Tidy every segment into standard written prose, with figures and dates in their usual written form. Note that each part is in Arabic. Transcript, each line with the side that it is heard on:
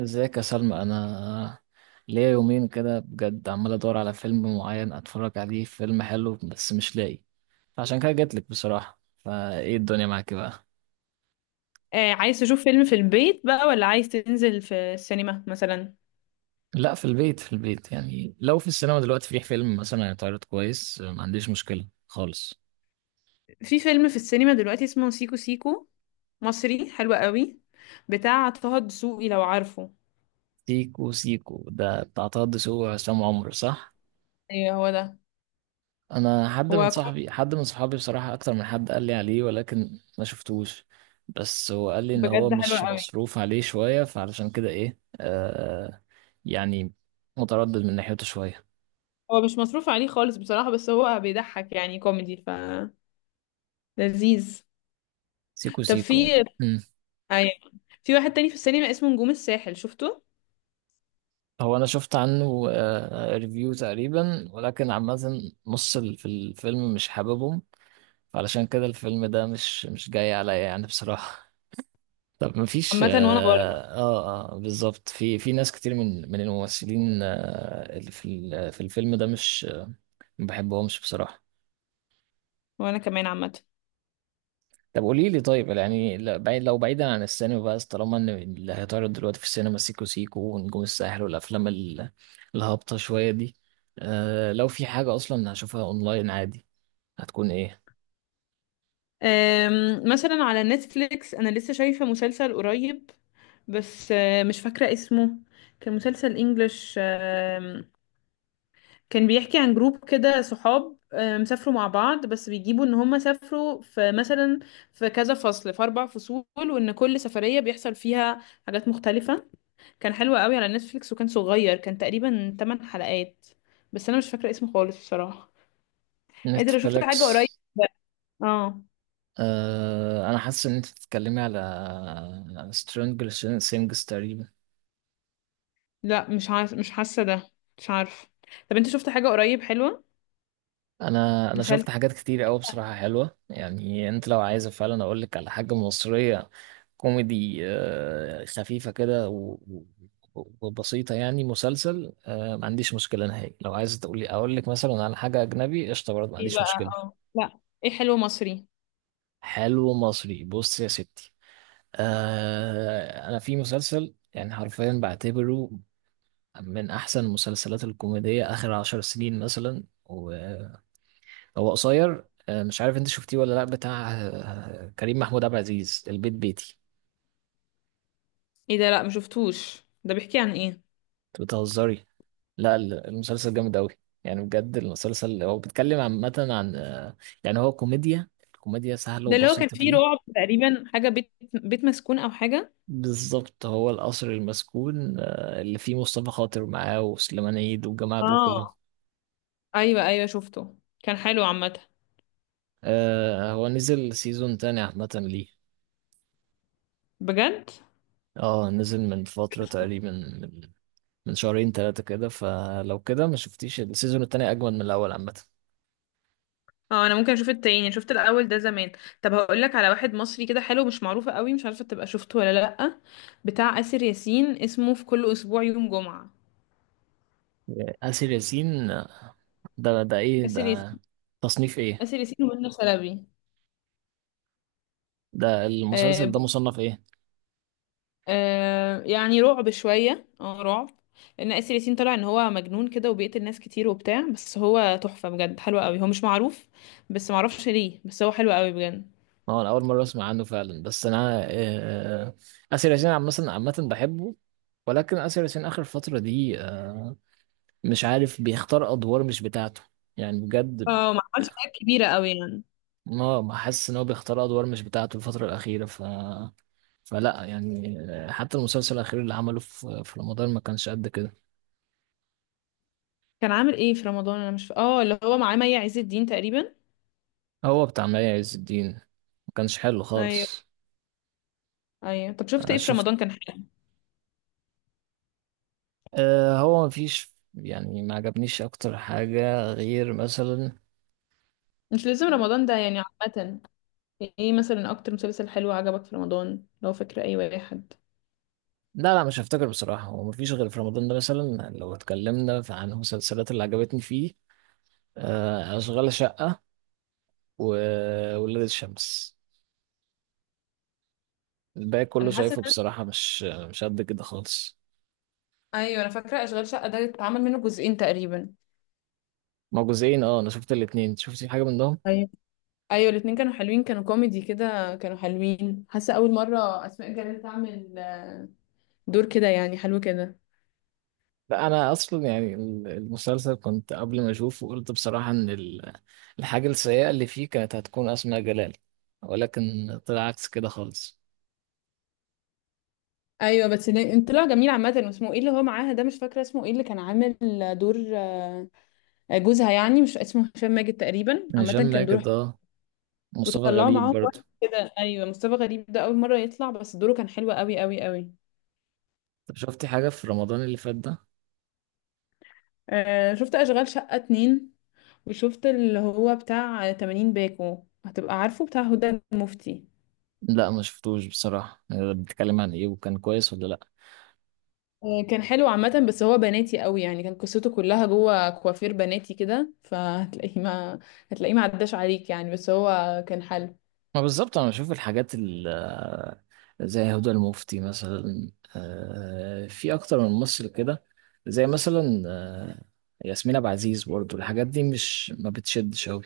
right: ازيك يا سلمى؟ انا ليا يومين كده بجد عمال ادور على فيلم معين اتفرج عليه، فيلم حلو بس مش لاقي. عشان كده جاتلك بصراحة، فايه الدنيا معاك بقى؟
left: آه، عايز تشوف فيلم في البيت بقى ولا عايز تنزل في السينما مثلا؟
right: لا، في البيت في البيت. يعني لو في السينما دلوقتي في فيلم مثلا هيتعرض كويس ما عنديش مشكلة خالص.
left: في فيلم في السينما دلوقتي اسمه سيكو سيكو، مصري حلو قوي، بتاع طه دسوقي لو عارفه.
right: سيكو سيكو ده بتاع طه دسوقي وعصام عمر، صح؟
left: ايوه هو ده.
right: انا
left: هو كو-
right: حد من صحابي بصراحة، اكتر من حد قال لي عليه ولكن ما شفتوش. بس هو قال لي ان هو
left: بجد حلو
right: مش
left: قوي.
right: مصروف عليه شوية، فعلشان كده ايه يعني متردد من ناحيته شوية.
left: هو مش مصروف عليه خالص بصراحة، بس هو بيضحك يعني كوميدي، ف لذيذ.
right: سيكو
left: طب
right: سيكو يعني. مم.
left: ايوه، في واحد تاني في السينما اسمه نجوم الساحل، شفته؟
right: هو انا شفت عنه ريفيو تقريبا، ولكن عامة في الفيلم مش حاببهم. فعلشان كده الفيلم ده مش جاي عليا يعني بصراحة. طب ما فيش.
left: عامة وانا برضه.
right: بالظبط في ناس كتير من الممثلين اللي في الفيلم ده مش ما بحبهمش بصراحة.
left: وانا كمان عامة.
right: طب قولي لي، طيب يعني لا- بعيد لو بعيدا عن السينما بقى، طالما ان اللي هيتعرض دلوقتي في السينما سيكو سيكو ونجوم الساحل والافلام الهابطة شوية دي. لو في حاجة اصلا هشوفها اونلاين عادي، هتكون ايه؟
left: مثلا على نتفليكس انا لسه شايفة مسلسل قريب، بس مش فاكرة اسمه. كان مسلسل انجلش. كان بيحكي عن جروب كده صحاب سافروا مع بعض، بس بيجيبوا ان هم سافروا في مثلا في كذا فصل، في اربع فصول، وان كل سفرية بيحصل فيها حاجات مختلفة. كان حلو قوي على نتفليكس، وكان صغير، كان تقريبا 8 حلقات. بس انا مش فاكرة اسمه خالص بصراحة. انت لو شفت حاجة
right: نتفليكس.
left: قريب؟ اه،
right: انا حاسس ان انت بتتكلمي على سترينجر سينجز تقريبا.
left: لا مش عارف، مش حاسة ده. مش عارف. طب انت شفت حاجة قريب حلوة؟
right: انا
left: مسلسل.
right: شفت حاجات كتير قوي بصراحه حلوه. يعني انت لو عايزه فعلا اقول لك على حاجه مصريه كوميدي، خفيفه كده وبسيطه، يعني مسلسل، ما عنديش مشكله نهائي. لو عايزه تقولي اقول لك مثلا على حاجه اجنبي قشطه برضه ما
left: ايه
right: عنديش
left: بقى؟
right: مشكله.
left: اه لا، ايه، حلو مصري.
right: حلو مصري، بص يا ستي. انا في مسلسل يعني حرفيا بعتبره من احسن المسلسلات الكوميديه اخر 10 سنين مثلا. هو قصير، مش عارف انت شفتيه ولا لا. بتاع كريم محمود عبد العزيز، البيت بيتي.
left: ايه ده؟ لا ما شفتوش، ده بيحكي عن ايه؟
right: انت بتهزري؟ لا، المسلسل جامد قوي. يعني بجد، المسلسل هو بيتكلم عامة عن يعني هو كوميديا. كوميديا سهلة
left: ده اللي هو كان
right: وبسيطة
left: فيه
right: فيه.
left: رعب تقريبا، حاجه بيت مسكون او حاجه.
right: بالظبط، هو القصر المسكون اللي فيه مصطفى خاطر معاه وسليمان عيد والجماعة دول كلهم.
left: اه، ايوه ايوه شفته. كان حلو عامه.
right: هو نزل سيزون تاني عامة. ليه؟
left: بجد.
right: اه نزل من فترة، تقريبا من شهرين ثلاثة كده. فلو كده ما شفتيش السيزون التاني، أجمل من الأول عامة.
left: اه، انا ممكن اشوف التاني، شفت الاول ده زمان. طب هقول لك على واحد مصري كده حلو، مش معروفه قوي، مش عارفه تبقى شفته ولا لا. بتاع آسر ياسين، اسمه في كل اسبوع يوم جمعه.
right: آسر ياسين، ده إيه
left: آسر
right: ده؟
left: ياسين.
right: تصنيف إيه؟
left: آسر ياسين ومنى شلبي.
right: ده
left: آه.
right: المسلسل ده مصنف إيه؟
left: آه يعني رعب شوية، رعب، لأن آسر ياسين طلع إن هو مجنون كده وبيقتل ناس كتير وبتاع، بس هو تحفة بجد، حلو قوي، هو مش معروف، بس معرفش ليه، بس هو حلو قوي بجد.
right: هو أنا أول مرة أسمع عنه فعلا، بس أنا آه، آسر ياسين عامة عامة بحبه. ولكن آسر ياسين آخر فترة دي مش عارف، بيختار أدوار مش بتاعته يعني بجد.
left: اه، ما عملش حاجات كبيرة قوي يعني.
right: ما حاسس إن هو بيختار أدوار مش بتاعته الفترة الأخيرة. فلا يعني حتى المسلسل الأخير اللي عمله في رمضان ما كانش قد كده.
left: كان عامل ايه في رمضان؟ أنا مش ف... اه، اللي هو معاه مي عز الدين تقريبا.
right: هو بتاع مي عز الدين، ما كانش حلو
left: أيوه
right: خالص.
left: أيوه، طب شفت
right: انا
left: ايه في
right: شفت،
left: رمضان كان حلو؟
right: هو مفيش يعني ما عجبنيش اكتر حاجة غير مثلا.
left: مش لازم رمضان ده يعني، عامة ايه مثلا أكتر مسلسل حلو عجبك في رمضان لو فاكرة أي واحد؟
right: لا، لا، مش هفتكر بصراحة. هو مفيش غير في رمضان ده، مثلا لو اتكلمنا عن المسلسلات اللي عجبتني فيه، أشغال شقة وولاد الشمس. الباقي كله
left: أنا حاسة
right: شايفه
left: إن أنا-
right: بصراحة مش قد كده خالص.
left: أيوه أنا فاكرة أشغال شقة، ده اتعمل منه جزئين تقريبا.
right: ما هو جزئين. اه انا شفت الاتنين، شفتي حاجة منهم؟
left: ايوه ايوه، الاتنين كانوا حلوين، كانوا كوميدي كده، كانوا حلوين، حاسه اول مره اسماء جلال تعمل دور كده، يعني حلو كده.
right: لا، انا اصلا يعني المسلسل، كنت قبل ما اشوفه قلت بصراحه ان الحاجه السيئه اللي فيه كانت هتكون اسماء جلال، ولكن طلع عكس كده خالص.
left: ايوه، بس طلع جميل عامه. واسمه ايه اللي هو معاها ده؟ مش فاكره اسمه ايه، اللي كان عامل دور جوزها يعني، مش اسمه هشام ماجد تقريبا،
right: يعني
left: عامه
right: هشام
left: كان دوره
right: ماجد،
left: حلو.
right: مصطفى
left: وطلعوا
right: غريب
left: معاهم
right: برضه.
left: واحد كده، ايوه، مصطفى غريب ده، اول مره يطلع، بس دوره كان حلو قوي قوي قوي.
right: طب شفتي حاجه في رمضان اللي فات ده؟
left: آه، شفت اشغال شقه اتنين، وشفت اللي هو بتاع 80 باكو، هتبقى عارفه، بتاع هدى المفتي.
right: لا، ما شفتوش بصراحه. يعني ده بيتكلم عن ايه؟ وكان كويس ولا لا؟
left: كان حلو عامة، بس هو بناتي قوي يعني، كان قصته كلها جوه كوافير بناتي كده، فهتلاقيه ما هتلاقيه ما عداش عليك يعني، بس هو كان حلو.
right: ما بالظبط، انا بشوف الحاجات زي هدى المفتي مثلا، في اكتر من ممثل كده زي مثلا ياسمين عبد العزيز، برضو الحاجات دي مش ما بتشدش قوي.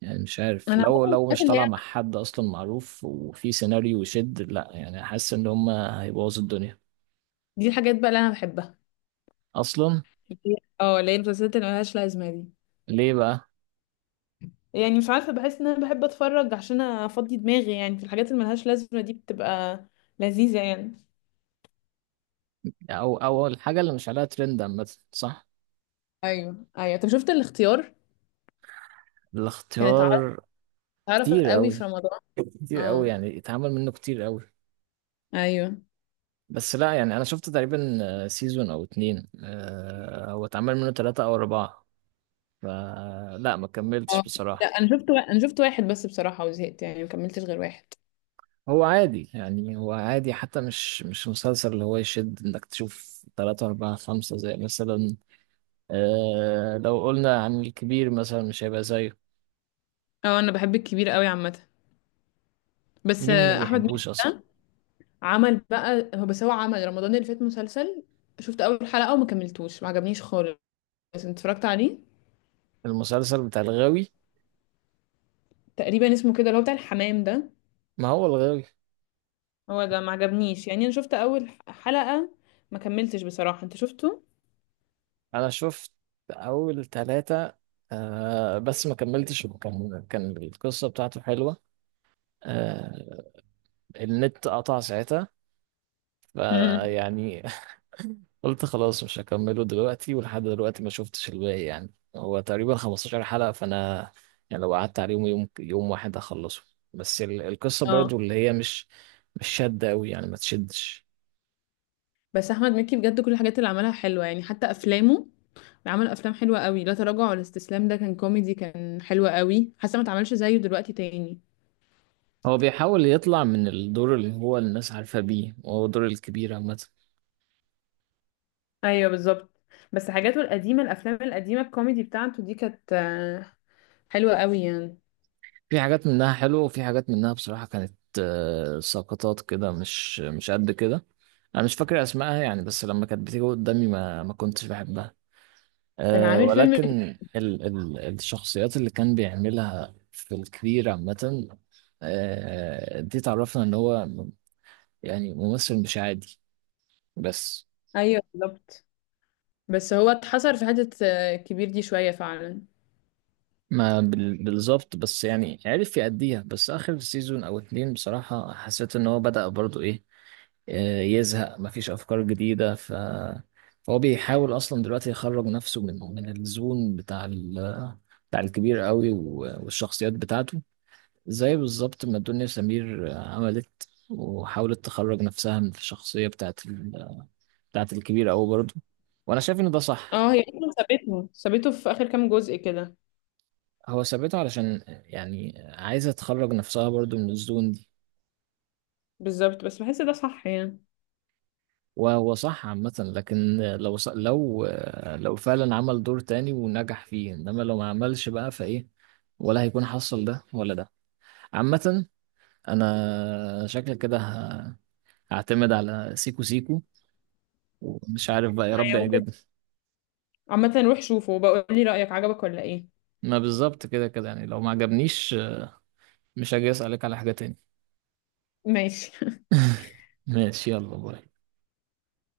right: يعني مش
left: انا
right: عارف، لو
left: عامة،
right: لو
left: الحاجات
right: مش
left: اللي
right: طالع مع
left: هي
right: حد اصلا معروف وفي سيناريو يشد، لا يعني حاسس ان هم هيبوظوا الدنيا
left: دي، الحاجات بقى اللي انا بحبها.
right: اصلا.
left: اه، اللي هي المسلسلات اللي ملهاش لازمة دي.
right: ليه بقى؟
left: يعني مش عارفة، بحس ان انا بحب اتفرج عشان افضي دماغي، يعني في الحاجات اللي ملهاش لازمة دي بتبقى لذيذة يعني.
right: او اول حاجه اللي مش عليها ترند عامه، صح؟
left: ايوه ايوه، طب شفت الاختيار؟ كانت عارفة.
right: الاختيار
left: عارفة
right: كتير
left: قوي في
right: قوي.
left: رمضان.
right: كتير قوي
left: اه.
right: يعني، اتعمل منه كتير قوي.
left: ايوه.
right: بس لا يعني، انا شفت تقريبا سيزون او اتنين، هو اتعمل منه تلاتة او اربعة. فلا، ما كملتش
left: اه لا،
right: بصراحة.
left: انا شفت انا شفت واحد بس بصراحة، وزهقت يعني، ما كملتش غير واحد.
right: هو عادي يعني، هو عادي. حتى مش مسلسل اللي هو يشد انك تشوف تلاتة اربعة خمسة، زي مثلا لو قلنا عن الكبير مثلا مش هيبقى زيه.
left: اه، انا بحب الكبير قوي عامه. بس
right: مين ما
left: احمد مكي
right: بيحبوش اصلا؟
left: ده، عمل بقى، هو بس هو عمل رمضان اللي فات مسلسل، شفت اول حلقه وما كملتوش، ما عجبنيش خالص. انت اتفرجت عليه؟
right: المسلسل بتاع الغاوي؟
left: تقريبا اسمه كده، اللي هو بتاع الحمام ده.
right: ما هو الغاوي.
left: هو ده، ما عجبنيش يعني، انا شفت اول حلقه ما كملتش بصراحه. انت شفته؟
right: انا شفت اول تلاتة، بس ما كملتش. كان القصة بتاعته حلوة، آه، النت قطع ساعتها
left: امم.
right: فيعني قلت خلاص مش هكمله دلوقتي، ولحد دلوقتي ما شفتش الباقي. يعني هو تقريبا 15 حلقة، فأنا يعني لو قعدت عليهم يوم يوم واحد هخلصه. بس القصة
left: اه،
right: برضو اللي هي مش شادة أوي، يعني ما تشدش.
left: بس احمد مكي بجد كل الحاجات اللي عملها حلوه يعني، حتى افلامه. عمل افلام حلوه قوي، لا تراجع ولا استسلام ده كان كوميدي، كان حلو قوي، حاسه ما اتعملش زيه دلوقتي تاني.
right: هو بيحاول يطلع من الدور اللي هو الناس عارفة بيه، وهو دور الكبير عامة.
left: ايوه بالظبط. بس حاجاته القديمه، الافلام القديمه الكوميدي بتاعته دي كانت حلوه قوي يعني.
right: في حاجات منها حلوة، وفي حاجات منها بصراحة كانت سقطات كده، مش قد كده. انا مش فاكر اسمائها يعني، بس لما كانت بتيجي قدامي ما كنتش بحبها.
left: كان عامل فيلم ك-
right: ولكن ال ال الشخصيات اللي كان بيعملها في الكبير عامة، دي تعرفنا ان هو يعني ممثل مش عادي. بس
left: ايوه بالظبط. بس هو اتحصر في حته كبير دي شويه فعلا.
right: ما بالظبط، بس يعني عرف يأديها. بس آخر سيزون أو اتنين، بصراحة حسيت ان هو بدأ برضو ايه، يزهق، مفيش أفكار جديدة. فهو بيحاول أصلا دلوقتي يخرج نفسه من الزون بتاع بتاع الكبير قوي، والشخصيات بتاعته. زي بالظبط ما دنيا سمير عملت وحاولت تخرج نفسها من الشخصية بتاعت الكبير أوي برضه، وأنا شايف إن ده صح.
left: اه، هي اصلا سابته في اخر كام جزء كده.
right: هو ثابته علشان يعني عايزة تخرج نفسها برضه من الزون دي.
left: بالظبط، بس بحس ده صح يعني.
right: وهو صح عامة، لكن لو ص... لو آه، لو فعلا عمل دور تاني ونجح فيه، إنما لو ما عملش بقى، فإيه؟ ولا هيكون حصل ده، ولا ده. عامة، أنا شكلك كده هعتمد على سيكو سيكو، ومش عارف بقى، يا رب
left: ايوه ممكن.
right: يعجبني.
left: عامه روح شوفه وبقول لي رايك، عجبك ولا ايه؟
right: ما بالظبط، كده كده يعني لو ما عجبنيش مش هاجي اسالك على حاجه تاني.
left: ماشي.
right: ماشي، يلا باي.